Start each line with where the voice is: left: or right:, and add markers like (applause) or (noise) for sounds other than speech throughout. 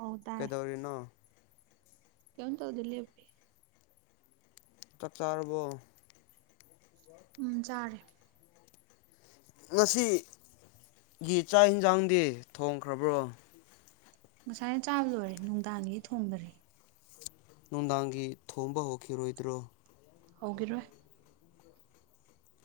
right: ꯑꯧ
left: ꯀꯩꯗꯧꯔꯤꯅꯣ
right: ꯀꯦꯝ ꯊꯧ ꯗꯗꯤꯂꯂꯤ ꯑꯄꯤ
left: ꯆꯥꯛ ꯆꯥꯔꯕꯣ
right: ꯎꯝ ꯆꯥꯔꯦ
left: ꯉꯁꯤ ꯒꯤ ꯆꯥꯛ ꯏꯟꯁꯥꯡꯗꯤ ꯊꯣꯡꯈ꯭ꯔꯕ꯭ꯔꯣ
right: ꯉꯁꯥꯏꯅ ꯆꯥꯕ ꯂꯣꯏꯔꯦ ꯅꯨꯡꯗꯥꯡꯒꯤ ꯊꯣꯡꯕꯔꯦ
left: ꯅꯨꯡꯗꯥꯡꯒꯤ ꯊꯣꯝꯕ ꯍꯧꯈꯤꯔꯣꯏꯗ꯭ꯔꯣ
right: ꯍꯧꯤꯔꯣꯏ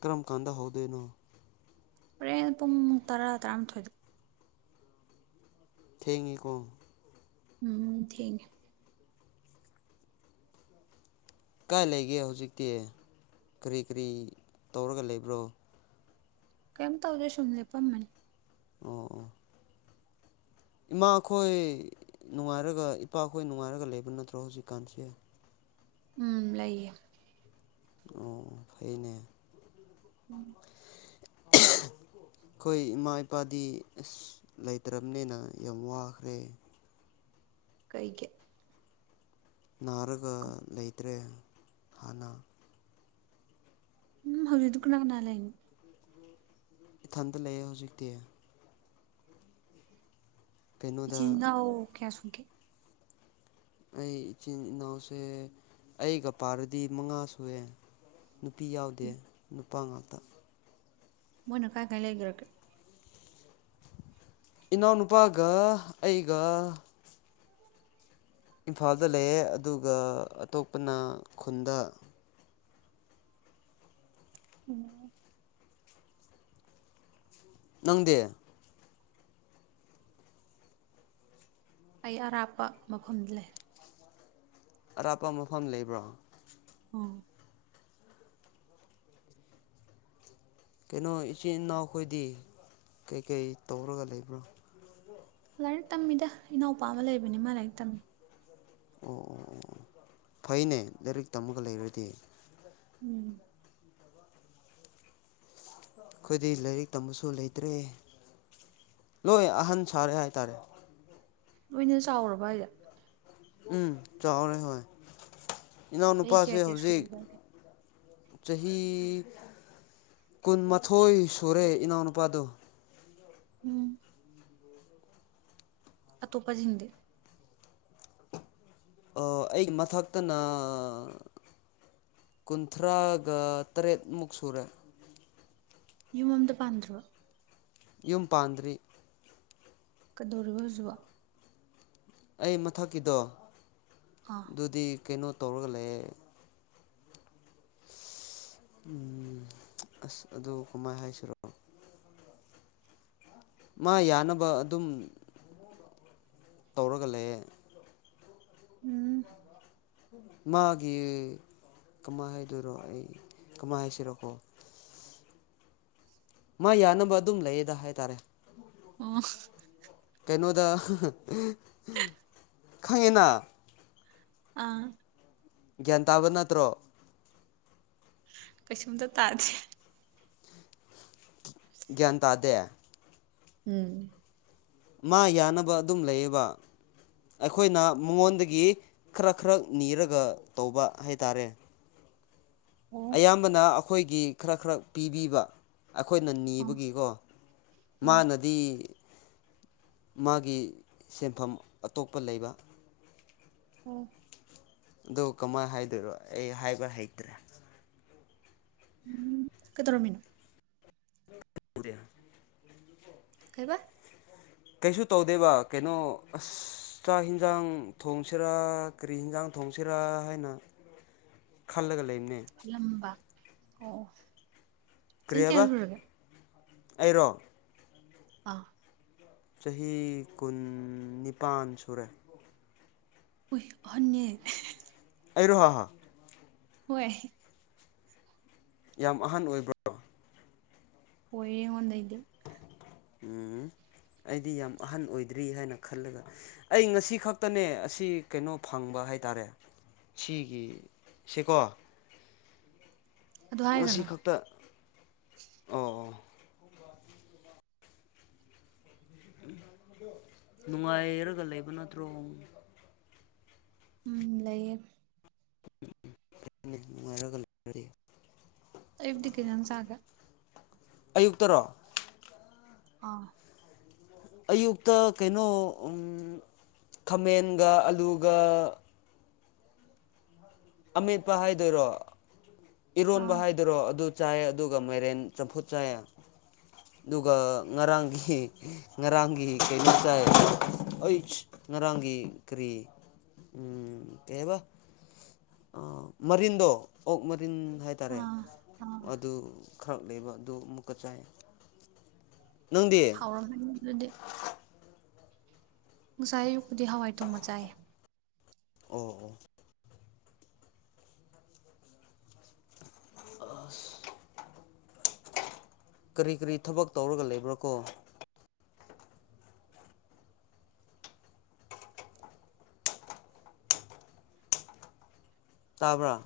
left: ꯀ꯭ꯔꯃꯀꯥꯟꯗ ꯍꯧꯗꯅ
right: ꯍꯣꯔꯦꯟ ꯄꯨꯡ ꯇꯔꯥ ꯇꯔꯥꯃꯥꯊꯣꯏꯗ
left: ꯊꯦꯡꯉꯤꯀꯣ
right: ꯎꯝ ꯊꯦꯡ
left: ꯀꯥꯏ ꯂꯩꯒꯦ ꯍꯧꯖꯤꯛꯇꯤ ꯀꯔꯤ ꯀꯔꯤ ꯇꯧꯔꯒ ꯂꯩꯕ꯭ꯔꯣ
right: ꯀꯩꯝꯇ ꯇꯧꯗꯦ ꯁꯨꯨꯝꯁꯦ ꯐꯝꯕꯅꯤ
left: ꯑꯣ ꯏꯃꯥꯈꯣꯏ ꯅꯨꯡꯉꯥꯏꯔꯒ ꯏꯄꯥꯈꯣꯏ ꯅꯨꯡꯉꯥꯏꯔꯒ ꯂꯩꯕ ꯅꯠꯇ꯭ꯔꯣ ꯍꯧꯖꯤꯛꯀꯥꯟꯁ‌ꯦ
right: ꯎꯝ ꯂꯩꯌꯦ
left: ꯑꯣ ꯐꯩꯅꯦ
right: ꯎꯝ
left: (inaudible) ꯑꯩꯈꯣꯏ ꯏꯃꯥ ꯏꯄꯥꯗꯤ ꯑꯁ ꯂꯩꯇ꯭ꯔꯕꯅꯤꯅ ꯌꯥꯝ ꯋꯥꯈ꯭ꯔꯦ
right: ꯀꯩ ꯒꯤ
left: ꯅꯥꯔꯒ ꯂꯩꯇ꯭ꯔꯦ ꯍꯥꯟꯅ
right: ꯎꯝ ꯍꯧꯖꯤꯛꯗꯨ ꯀꯅꯥ ꯀꯅꯥ ꯂꯩꯅ‌ꯣ
left: ꯏꯊꯟꯇ ꯂꯩꯌꯦ ꯍꯧꯖꯤꯛꯇꯤ ꯀꯩꯅꯣꯗ
right: ꯏꯆꯤꯟ ꯏꯅꯥꯎ ꯀꯌꯥ ꯁꯨꯒꯦ
left: ꯑꯩ ꯏꯆꯤꯟ ꯏꯅꯥꯎꯁꯦ ꯑꯩꯒ ꯄꯥꯔꯗꯤ ꯃꯉꯥ ꯁꯨꯑꯦ ꯅꯨꯄꯤ ꯌꯥꯎꯗꯦ ꯅꯨꯄꯥ ꯉꯥꯛꯇ
right: ꯃꯣꯏꯅ ꯀꯥꯏ ꯀꯥꯏ ꯂꯩꯒ꯭ꯔꯒꯦ
left: ꯏꯅꯥꯎꯅꯨꯄꯥꯒ ꯑꯩꯒ ꯏꯝꯐꯥꯜꯗ ꯂꯩꯌꯦ ꯑꯗꯨꯒ ꯑꯇꯣꯞꯄꯅ ꯈꯨꯟꯗ
right: ꯑꯣꯝ
left: ꯅꯪꯗꯤꯦ
right: ꯑꯩ ꯑꯔꯥꯞꯄ ꯃꯐꯝꯗ ꯂꯩ
left: ꯑꯔꯥꯞꯄ ꯃꯐꯝ ꯂꯩꯕ꯭ꯔꯣ
right: ꯑꯣ
left: ꯀꯩꯅꯣ ꯏꯆꯤꯟ ꯏꯅꯥꯎꯈꯣꯏꯗꯤ ꯀꯩꯀꯩ ꯇꯧꯔꯒ ꯂꯩꯕ꯭ꯔꯣ
right: ꯂꯥꯏꯔꯤꯛ ꯇꯝꯃꯤꯗ ꯏꯅꯥꯎꯄꯥ ꯑꯃ ꯂꯩꯕꯅꯤ ꯃꯥ ꯂꯥꯏꯔꯤꯛ ꯇꯝꯃꯤ
left: ꯑꯣ ꯑꯣ ꯑꯣ ꯑꯣ ꯐꯩꯅꯦ ꯂꯥꯏꯔꯤꯛ ꯇꯝꯃꯒ ꯂꯩꯔꯗꯤ
right: ꯎꯝ
left: ꯑꯩꯈꯣꯏꯗꯤ ꯂꯥꯏꯔꯤꯛ ꯇꯝꯕꯁꯨ ꯂꯩꯇ꯭ꯔꯦ ꯂꯣꯏ ꯑꯍꯟ ꯁꯥꯔꯦ ꯍꯥꯏꯇꯥꯔꯦ
right: ꯂꯣꯏꯅ ꯆꯥꯎꯔꯕ ꯍꯥꯏꯖ‌ꯦ
left: ꯎꯝ ꯆꯥꯎꯔꯦ ꯍꯣꯏ
right: ꯆꯍꯤ ꯀꯌꯥ
left: ꯏꯅꯥꯎꯅꯨꯄꯥꯁꯦ
right: ꯀꯌꯥ
left: ꯍꯧꯖꯤꯛ
right: ꯁꯨꯔꯒꯦ
left: ꯆꯍꯤ ꯀꯨꯟꯃꯥꯊꯣꯏ ꯁꯨꯔꯦ ꯏꯅꯥꯎꯅꯨꯄꯥꯗꯣ
right: ꯎꯝ ꯑꯇꯣꯞꯄꯖꯤꯡꯗꯤ
left: ꯑꯩ ꯑꯩꯒꯤ ꯃꯊꯛꯇ ꯅ ꯀꯨꯟꯊ꯭ꯔꯥꯒ ꯇꯔꯦꯠꯃꯨꯛ ꯁꯨꯔꯦ
right: ꯌꯨꯝ ꯑꯝꯗ ꯄꯥꯟꯗ꯭ꯔꯣ
left: ꯌꯨꯝ ꯄꯥꯟꯗ꯭ꯔꯤ
right: ꯀꯩꯗꯧꯔꯤꯕ ꯍꯧꯖꯤꯛꯕꯣ
left: ꯑꯩ ꯃꯊꯛꯀꯤꯗꯣ
right: ꯑꯥ
left: ꯑꯗꯨꯗꯤ ꯀꯩꯅꯣ ꯇꯧꯔꯒ ꯂꯩꯌ‌ꯦ ꯎꯝ ꯑꯁ ꯑꯗꯨ ꯀꯃꯥꯏ ꯍꯥꯏꯁꯤꯔꯣ ꯃꯥ ꯌꯥꯅꯕ ꯑꯗꯨꯝ ꯇꯧꯔꯒ ꯂꯩꯌꯦ
right: ꯎꯝ
left: ꯃꯥꯒꯤ ꯀꯃꯥꯏꯅ ꯍꯥꯏꯗꯣꯏꯔꯣ ꯑꯩ ꯀꯃꯥꯏꯅ ꯍꯥꯏꯁꯤꯔꯣꯀꯣ ꯃꯥ ꯌꯥꯅꯕ ꯑꯗꯨꯝ ꯂꯩꯌꯦꯗ ꯍꯥꯏꯇꯥꯔꯦ
right: ꯑꯣ
left: ꯀꯩꯅꯣꯗ ꯈꯪꯉꯦꯅ
right: ꯑꯥ
left: ꯒ꯭ꯌꯥꯟ ꯇꯥꯕ ꯅꯠꯇ꯭ꯔꯣ
right: ꯀꯩꯁꯨꯝꯗ ꯇꯥꯗ‌ꯦ
left: ꯒ꯭ꯌꯥꯟ ꯇꯥꯗꯦ
right: ꯎꯝ
left: ꯃꯥ ꯌꯥꯅꯕ ꯑꯗꯨꯝ ꯂꯩꯌꯦꯕ ꯑꯩꯈꯣꯏꯅ ꯃꯉꯣꯟꯗꯒꯤ ꯈꯔ ꯈ꯭ꯔꯛ ꯅꯤꯔꯒ ꯇꯧꯕ ꯍꯥꯏꯇꯥꯔꯦ
right: ꯑꯣ
left: ꯑꯌꯥꯝꯕꯅ ꯑꯩꯈꯣꯏꯒꯤ ꯈꯔ ꯈ꯭ꯔꯛ ꯄꯤꯕꯤꯕ ꯑꯩꯈꯣꯏꯅ
right: ꯑꯥ
left: ꯅꯤꯕꯒꯤꯀꯣ
right: ꯎꯝ
left: ꯃꯥꯅ ꯗꯤ ꯃꯥꯒꯤ ꯁꯤꯟꯐꯝ ꯑꯇꯣꯞꯄ ꯂꯩꯕ
right: (unintelligible)
left: ꯑꯗꯨ ꯀꯃꯥꯏꯅ ꯍꯥꯏꯗꯣꯏꯔꯣ ꯑꯩ ꯍꯥꯏꯕ ꯍꯩꯇ꯭ꯔꯦ
right: ꯎꯝ ꯀꯗꯧꯔꯝꯃꯤꯅꯣ
left: (inaudible)
right: ꯀꯩꯕ
left: ꯀꯩꯁꯨ ꯇꯧꯗꯦꯕ ꯀꯩꯅꯣ ꯑꯁ ꯆꯥꯛ ꯌꯦꯟꯖꯥꯡ ꯊꯣꯡꯁꯤꯔꯥ ꯀꯔꯤ ꯍꯤꯟꯖꯥꯡ ꯊꯣꯡꯁꯤꯔꯥ ꯍꯥꯏꯅ ꯈꯜꯂꯒ ꯂꯩꯕꯅꯦ
right: ꯈꯜꯂꯝꯕ ꯑꯣ
left: ꯀꯔꯤ
right: ꯆꯍꯤ ꯀꯌꯥ
left: ꯍꯥꯏꯕ
right: ꯁꯨꯔꯒꯦ
left: ꯑꯩꯔꯣ
right: ꯑꯥ
left: ꯆꯍꯤ ꯀꯨꯟ ꯅꯤꯄꯥꯟ ꯁꯨꯔꯦ
right: ꯎꯏ ꯑꯍꯟꯅꯦ
left: ꯑꯩꯔꯣ
right: ꯍꯣꯏ
left: ꯌꯥꯝ ꯑꯍꯟ ꯑꯣꯏꯕꯔ
right: ꯑꯣꯏꯌꯦ ꯑꯩꯉꯣꯟꯗꯩꯩꯗꯤ
left: ꯎꯝ ꯑꯩꯗꯤ ꯌꯥꯝ ꯑꯍꯟ ꯑꯣꯏꯗ꯭ꯔꯤ ꯍꯥꯏꯅ ꯈꯜꯂꯒ ꯑꯩ ꯉꯁꯤ ꯈꯛꯇꯅꯦ ꯑꯁꯤ ꯀꯩꯅꯣ ꯐꯪꯕ ꯍꯥꯏꯇꯔꯦ ꯁꯤꯒꯤ ꯁꯦꯀꯣ
right: ꯑꯗꯨ
left: ꯉꯁꯤ
right: ꯍꯥꯏꯒꯅꯣ
left: ꯈꯛꯇ ꯑꯣ ꯑꯣ ꯅꯨꯡꯉꯥꯏꯔꯒ ꯂꯩꯕ ꯅꯠꯇ꯭ꯔꯣ
right: ꯎꯝ ꯂꯩꯌꯦ
left: (unintelligible) ꯅꯨꯡꯉꯥꯏꯔꯒ (unintelligible)
right: ꯑꯌꯨꯛꯇꯤ ꯀꯩ ꯏꯟꯁꯥꯡ ꯆꯥꯒꯦ
left: ꯑꯌꯨꯛꯇꯔꯣ
right: ꯑꯥ
left: ꯑꯌꯨꯛꯇ ꯀꯩꯅꯣ ꯎꯝ ꯈꯥꯃꯦꯟꯒ ꯑꯂꯨꯒ ꯑꯃꯦꯠꯄ ꯍꯥꯏꯗꯨꯏꯔꯣ ꯏꯔꯣꯟꯕ
right: ꯑꯥ
left: ꯍꯥꯏꯗꯨꯏꯔꯣ ꯑꯗꯨ ꯆꯥꯏ ꯑꯗꯨꯒ ꯃꯥꯏꯔꯦꯟ ꯆꯝꯐꯨꯠ ꯆꯥꯏ ꯑꯗꯨꯒ ꯉꯔꯥꯡꯒꯤ ꯉꯔꯥꯡꯒꯤ ꯀꯩꯅꯣꯝ ꯆꯥꯏ (unintelligible) ꯉꯔꯥꯡꯒꯤ ꯀ꯭ꯔꯤ ꯎꯝ ꯀꯩꯍꯥꯏꯕ ꯃꯔꯤꯟꯗꯣ ꯑꯣꯛ ꯃꯔꯤꯟ ꯍꯥꯏꯇꯔꯦ
right: ꯑꯥ ꯑꯥ
left: ꯑꯗꯨ ꯈ꯭ꯔꯛ ꯂꯩꯕ ꯑꯗꯨ ꯑꯃꯨꯛꯀ ꯆꯥꯏ ꯅꯪꯗꯤ
right: ꯍꯥꯎꯔꯝꯃꯅꯤ ꯑꯗꯨꯗꯤ ꯉꯁꯥꯏ ꯑꯌꯨꯛꯄꯨꯗꯤ ꯍꯋꯥꯏ ꯊꯣꯡꯕ ꯆꯥꯏꯌꯦ
left: ꯑꯣ ꯑꯣ ꯑꯁ ꯀꯔꯤ ꯀꯔꯤ ꯊꯕꯛ ꯇꯧꯔꯒ ꯂꯩꯕ꯭ꯔꯥ ꯀꯣ ꯇꯥꯕꯔꯥ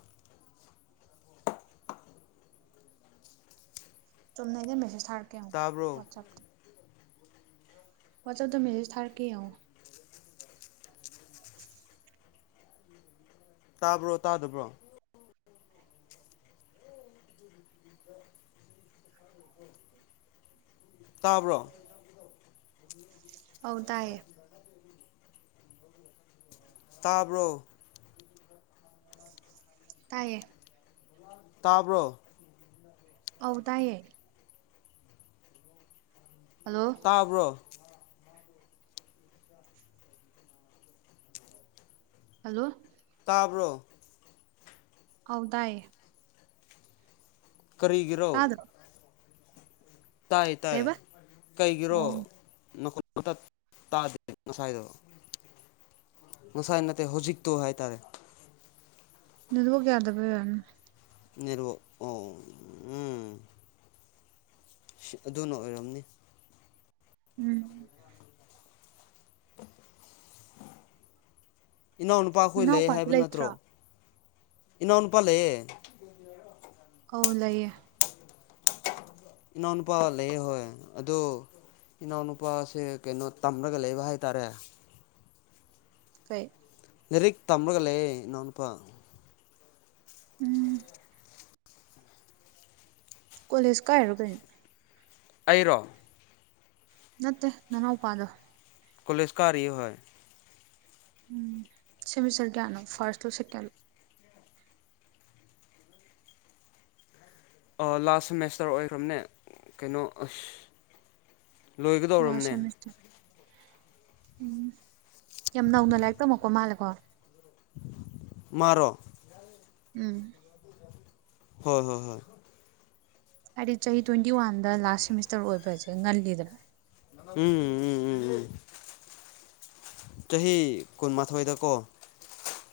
right: ꯆꯨꯝꯅꯩꯗ ꯃꯦꯁꯦꯁ ꯊꯥꯔꯛꯀꯦ ꯌꯦꯡꯉꯣ
left: ꯇꯥꯕ꯭ꯔꯣ
right: ꯋꯥꯠꯆꯞꯇ ꯋꯥꯠꯆꯞꯇ ꯃꯦꯁꯦꯖ ꯊꯔꯛꯀꯦ ꯌꯦꯡꯉꯣ (inaudible)
left: ꯇꯥꯕ꯭ꯔꯣ ꯇꯥꯗꯕ꯭ꯔꯣ ꯇꯥꯕꯔꯣ
right: ꯑꯥꯎ ꯇꯥꯏꯌꯦ
left: ꯇꯥꯕ꯭ꯔꯣ
right: ꯇꯥꯏꯌꯦ
left: ꯇꯥꯕ꯭ꯔꯣ
right: ꯑꯥꯎ ꯇꯥꯏꯌꯦ ꯍꯜꯂꯣ
left: ꯇꯥꯕꯔꯣ
right: ꯍꯜꯂꯣ
left: ꯇꯥꯕꯔꯣ
right: ꯑꯧ ꯇꯥꯏꯌꯦ
left: ꯀꯔꯤꯒꯤꯅꯣ
right: ꯇꯥꯗ꯭ꯔꯣ
left: ꯇꯥꯏ ꯇꯥꯏ
right: ꯀꯩꯕ ꯑꯣ
left: ꯀꯩꯒꯤꯔꯣ ꯅꯈꯣꯟ ꯄꯪꯇꯠ ꯇꯥꯗꯦ ꯉꯁꯥꯏꯗꯣ ꯉꯁꯥꯏ ꯅꯠꯇꯦ ꯍꯧꯖꯤꯛꯇꯣ ꯍꯥꯏꯇꯥꯔꯦ
right: ꯅꯦꯠ ꯋꯥꯛ ꯌꯥꯗꯕꯥ ꯑꯣꯏꯔꯝꯅꯤ꯫
left: ꯑꯣ ꯎꯝ ꯑꯗꯨꯅ ꯑꯣꯏꯔꯝꯅꯤ
right: ꯎꯝ
left: ꯏꯅꯥꯎꯅꯨꯄꯥ ꯈꯣꯏ ꯂꯩꯌꯦ
right: ꯅꯅꯥꯎꯄꯥꯗꯤ
left: ꯍꯥꯏꯕ
right: ꯂꯩꯇ꯭ꯔꯣ
left: ꯅꯠꯇ꯭ꯔꯣ ꯏꯅꯥꯎꯅꯨꯄꯥ ꯂꯩꯌꯦ
right: ꯑꯧ ꯂꯩꯌꯦ
left: ꯏꯅꯥꯎꯅꯨꯄꯥ ꯂꯩꯌꯦꯦꯍꯣꯏ ꯑꯗꯣ ꯏꯅꯥꯎꯅꯨꯄꯥꯁꯦ ꯀꯩꯅꯣ ꯇꯝꯔꯒ ꯂꯩꯕ ꯍꯥꯏꯇꯥꯔꯦ
right: ꯀꯩ
left: ꯂꯥꯏꯔꯤꯛ ꯇꯝꯃꯒ ꯂꯩꯌꯦ ꯏꯅꯥꯎꯅꯨꯄꯥ
right: ꯎꯝ ꯀꯣꯂꯦꯖ ꯀꯥꯏꯔꯣ ꯀꯩꯅꯣ
left: ꯑꯩꯔꯣ
right: ꯅꯠꯇꯦ ꯅꯅꯥꯎꯄꯥꯗꯣ
left: ꯀꯣꯂꯦꯁꯀꯥꯔꯤꯌꯦ ꯍꯣꯏ
right: ꯎꯝ ꯁꯦꯃꯤꯁꯇꯔ ꯀꯥꯌꯥꯅꯣ ꯐꯁꯠ ꯂꯣ ꯁꯦꯀꯦꯟ
left: ꯂꯥꯁ ꯁꯦꯃꯦꯁꯇ꯭ꯔ ꯑꯣꯏꯈ꯭ꯔꯕꯅꯦ ꯀꯩꯅꯣ ꯑꯁ
right: ꯂꯥꯁ
left: ꯂꯣꯏꯒꯗꯧꯔꯕꯅꯦ
right: ꯁꯦꯃꯤꯁꯇꯔ ꯎꯝ ꯌꯥꯝ ꯅꯧꯅ ꯂꯥꯏꯔꯤꯛ ꯇꯝꯃꯛꯄ ꯃꯥꯜꯂꯦꯀꯣ
left: ꯃꯥꯔꯣ
right: ꯎꯝ
left: ꯍꯣꯏ ꯍꯣꯏ ꯍꯣꯏ
right: ꯍꯥꯏꯗꯤ ꯆꯍꯤ ꯇ꯭ꯋꯦꯟꯇꯤ ꯋꯥꯟꯗ ꯂꯥꯁ ꯁꯦꯃꯤꯁꯇ꯭ꯔ ꯑꯣꯏꯕꯁꯦ ꯉꯜꯂꯤꯗꯅ
left: ꯎꯝ ꯎꯝ ꯎꯝ ꯎꯝ ꯆꯍꯤ ꯀꯨꯟꯃꯥꯊꯣꯏꯗ ꯀꯣ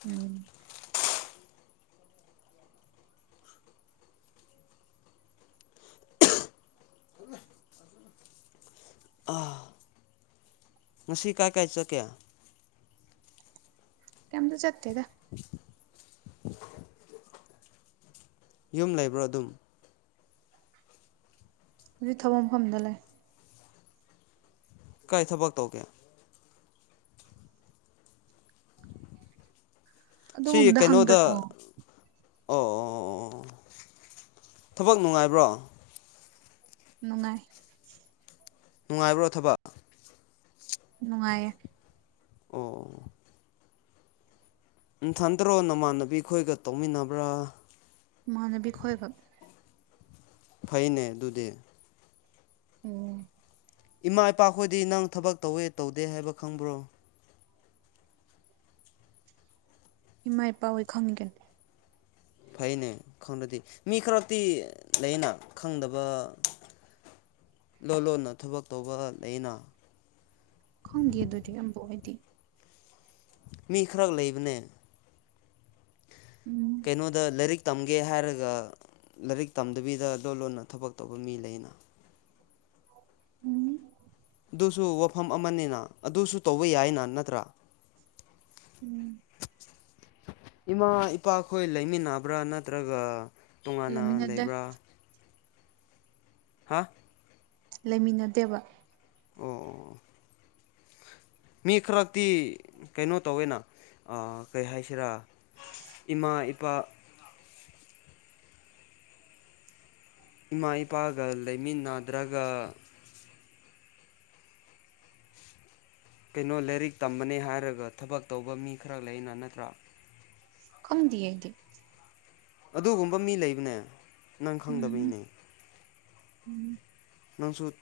right: ꯎꯝ
left: ꯑ ꯉꯁꯤ ꯀꯥꯏ ꯀꯥꯏ ꯆꯠꯀꯦ
right: ꯀꯩꯃꯇ ꯆꯠꯇꯦꯗ
left: ꯎ ꯌꯨꯝ ꯂꯩꯕꯔꯣ ꯑꯗꯨꯝ
right: ꯍꯧꯖꯤꯛ ꯊꯕꯛ ꯃꯐꯝꯗ ꯂꯩ
left: ꯀꯥꯏ ꯊꯕꯛ ꯇꯧꯒꯦ ꯁꯤ
right: ꯑꯗꯨꯒꯨꯝꯕꯗ
left: ꯀꯩꯅꯣꯗ
right: ꯍꯪꯒꯅꯣ
left: ꯑꯣ ꯑꯣ ꯑꯣ ꯑꯣ ꯊꯕꯛ ꯅꯨꯡꯉꯥꯏꯕ꯭ꯔꯣ
right: ꯅꯨꯡꯉꯥꯏ
left: ꯅꯨꯡꯉꯥꯏꯕ꯭ꯔꯣ ꯊꯕꯛ
right: ꯅꯨꯡꯉꯥꯏꯌꯦ
left: ꯑꯣ ꯅꯝꯊꯟꯗꯔꯣ ꯅꯃꯥꯟꯅꯕꯤ ꯈꯣꯏꯒ ꯇꯧꯃꯤꯟꯅꯕꯔꯥ
right: ꯏꯃꯥꯟꯅꯕꯤ ꯈꯣꯏꯒꯥ
left: ꯐꯩꯅꯦ ꯑꯗꯨꯗꯤ
right: ꯑꯣ
left: ꯏꯃꯥ ꯏꯄꯥ ꯈꯣꯏꯗꯤ ꯅꯪ ꯊꯕꯛ ꯇꯧꯌꯦ ꯇꯧꯗꯦ ꯍꯥꯏꯕ ꯈꯪꯕꯔꯣ
right: ꯏꯃꯥ ꯏꯄꯥ ꯍꯣꯏ ꯈꯪꯉꯤ ꯀꯩꯅꯣ
left: ꯐꯩꯅꯦ ꯈꯪꯂꯗꯤ ꯃꯤ ꯈꯔꯗꯤ ꯂꯩꯌꯦꯅ ꯈꯪꯗꯕ ꯂꯣꯟ ꯂꯣꯟꯅ ꯊꯕꯛ ꯇꯧꯕ ꯂꯩꯌꯦꯅ
right: ꯈꯪꯗꯤꯌꯦ ꯑꯗꯨꯗꯤ ꯑꯝꯚꯨꯛ ꯑꯩꯗꯤ
left: ꯃꯤ ꯈꯔꯛ ꯂꯩꯕꯅꯦ
right: ꯎꯝ
left: ꯀꯩꯅꯣꯗ ꯂꯥꯏꯔꯤꯛ ꯇꯝꯒꯦ ꯍꯥꯏꯔꯒ ꯂꯥꯏꯔꯤꯛ ꯇꯝꯗꯕꯤꯗ ꯂꯣꯟ ꯂꯣꯟꯅ ꯊꯕꯛ ꯇꯧꯕ ꯃꯤ ꯂꯩꯅꯥ
right: ꯎꯝ
left: ꯑꯗꯨꯁꯨ ꯋꯥꯐꯝ ꯑꯃꯅꯤꯅ ꯑꯗꯨꯁꯨ ꯇꯧꯕ ꯌꯥꯏꯅ ꯅꯠꯇꯔꯥ
right: ꯎꯝ
left: ꯏꯃꯥ ꯏꯄꯥꯈꯣꯏ ꯂꯩꯃꯤꯟꯅꯕ꯭ꯔꯥ ꯅꯠꯇ꯭ꯔꯒ ꯇꯣꯉꯥꯟꯅ
right: ꯂꯩꯃꯤꯟꯅꯗꯦ
left: ꯂꯩꯕꯔꯥ ꯍꯥ
right: ꯂꯩꯃꯤꯟꯅꯗꯦꯕ
left: ꯑꯣ ꯑꯣ ꯃꯤ ꯈꯔꯇꯤ ꯀꯩꯅꯣ ꯇꯧꯋꯦꯅ ꯑ ꯀꯩ ꯍꯥꯏꯁꯤꯔꯥ ꯏꯃꯥ ꯏꯄꯥ ꯏꯃꯥ ꯏꯄꯥꯒ ꯂꯩꯃꯤꯟ ꯅꯗ꯭ꯔꯒ ꯀꯩꯅꯣ ꯂꯥꯏꯔꯤꯛ ꯇꯝꯕꯅꯦ ꯍꯥꯏꯔꯒ ꯊꯕꯛ ꯇꯧꯕ ꯃꯤ ꯈꯔ ꯂꯩꯅ ꯅꯠꯇ꯭ꯔꯥ
right: ꯈꯪꯗꯤꯌꯦ ꯑꯩ ꯗꯤ
left: ꯑꯗꯨꯒꯨꯝꯕ ꯃꯤ ꯂꯩꯕꯅꯦ ꯅꯪ
right: ꯎꯝ
left: ꯈꯪꯗꯕꯩꯅꯦ
right: ꯎꯝ
left: ꯅꯪꯁꯨꯠ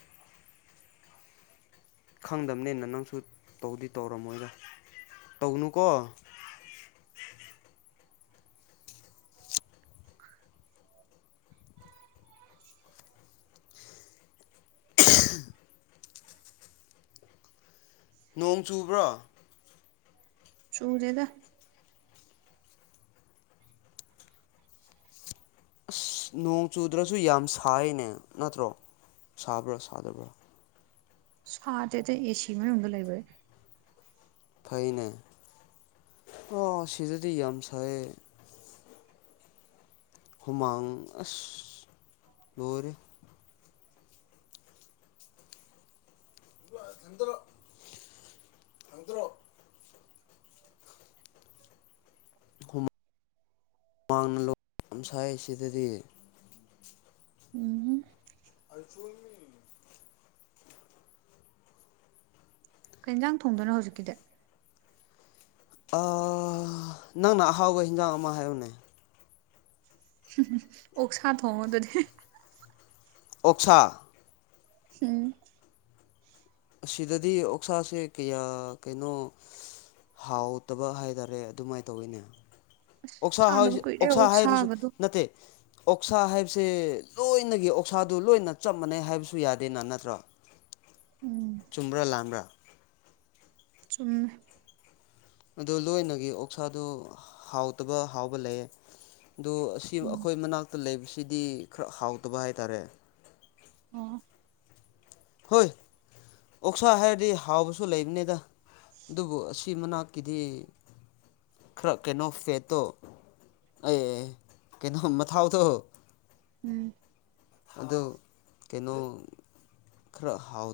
left: ꯈꯪꯗꯝꯅꯦꯅ ꯅꯪꯁꯨ ꯇꯧꯗꯤ ꯇꯧꯔꯝꯃꯣꯏꯗ ꯇꯧꯒꯅꯨꯀꯣ
right: (inaudible)
left: (inaudible) ꯅꯣꯡ ꯆꯨꯕ꯭ꯔꯣ
right: ꯆꯨꯗꯦꯗ
left: ꯅꯣꯡ ꯆꯨꯗ꯭ꯔꯁꯨ ꯌꯥꯝ ꯁꯥꯏꯅꯦ ꯅꯠꯇ꯭ꯔꯣ ꯁꯥꯕ꯭ꯔꯥ ꯁꯥꯗꯕ꯭ꯔꯥ
right: ꯁꯥꯗꯦꯗ ꯑꯦꯁꯤ ꯃꯅꯨꯡꯗ ꯂꯩꯕꯩ
left: ꯐꯩꯅꯦ ꯑꯣ ꯁꯤꯗꯗꯤ ꯌꯥꯝ ꯁꯥꯏꯌꯦ ꯍꯨꯃꯥꯡ ꯑꯁ ꯂꯣꯏꯔꯦ ꯊꯟꯗ꯭ꯔ ꯊꯟꯗ꯭ꯔꯣ ꯃꯥꯡꯅ ꯌꯥꯝ ꯁꯥꯏ ꯁꯤꯗꯗꯤ
right: ꯎꯝ ꯍꯝ
left: ꯑꯆꯣꯟꯅꯦ
right: ꯀꯩꯏꯟꯖꯥꯡ ꯊꯣꯡꯗꯣꯏꯅꯣ ꯍꯧꯖꯤꯛꯀꯤꯗꯤ
left: ꯑ ꯅꯪꯅ ꯑꯍꯥꯎꯕ ꯍꯤꯟꯖꯥꯡ ꯑꯃ ꯍꯥꯏꯌꯨꯅꯦ
right: ꯑꯣꯛꯁꯥ ꯊꯣꯡꯉꯨ ꯑꯗꯨꯗꯤ
left: ꯑꯣꯛꯁꯥ
right: ꯍꯝ
left: ꯑꯁꯤꯗꯗꯤ ꯑꯣꯛꯁꯥꯁꯦ ꯀꯌꯥ ꯀꯩꯅꯣ ꯍꯥꯎꯇꯕ ꯍꯥꯏ ꯇꯔꯦ ꯑꯗꯨꯃꯥꯏ ꯇꯧꯋꯤꯅꯦ ꯑꯣꯛꯁꯥ
right: ꯆꯥꯗꯕ ꯀꯨꯏꯔꯦ
left: ꯑꯣꯛꯁꯥ ꯍꯥꯏꯔꯁꯨ
right: ꯑꯣꯛꯁꯥꯒꯗꯣ
left: ꯅꯠꯇꯦ ꯑꯣꯛꯁꯥ ꯍꯥꯏꯕꯁꯦ ꯂꯣꯏꯅꯒꯤ ꯑꯣꯛꯁꯥꯗꯨ ꯂꯣꯏꯅ ꯆꯞ ꯃꯥꯟꯅꯩ ꯍꯥꯏꯕꯁꯨ ꯌꯥꯗꯦꯅ ꯅꯠꯇ꯭ꯔꯣ
right: ꯎꯝ
left: ꯆꯨꯝꯕ꯭ꯔꯥ ꯂꯥꯜꯕ꯭ꯔꯥ
right: ꯆꯨꯝꯦ
left: ꯑꯗ ꯂꯣꯏꯅꯒꯤ ꯑꯣꯛꯁꯥꯗꯨ ꯍꯥꯎꯇꯕ ꯍꯥꯎꯕ ꯂꯩꯌꯦ ꯑꯗꯨ ꯁꯤ
right: ꯎꯝ
left: ꯑꯩꯈꯣꯏ ꯃꯅꯥꯛꯇ ꯂꯩꯕꯁꯤꯗꯤ ꯈꯔ ꯍꯥꯎꯇꯕ ꯍꯥꯏꯇꯥꯔꯦ
right: ꯑꯣ
left: ꯍꯣꯏ ꯑꯣꯛꯁꯥ ꯍꯥꯏꯔꯗꯤ ꯍꯥꯎꯕꯁꯨ ꯂꯩꯕꯅꯤꯗ ꯑꯗꯨꯕꯨ ꯑꯁꯤ ꯃꯅꯥꯛꯀꯤꯗꯤ ꯈꯔ ꯀꯩꯅꯣ ꯐꯦꯠꯇꯣ ꯑꯦ ꯀꯩꯅꯣ ꯃꯊꯥꯎꯗꯣ
right: ꯎꯝ
left: ꯑꯗꯣ ꯀꯩꯅꯣ ꯈꯔ ꯍꯥꯎ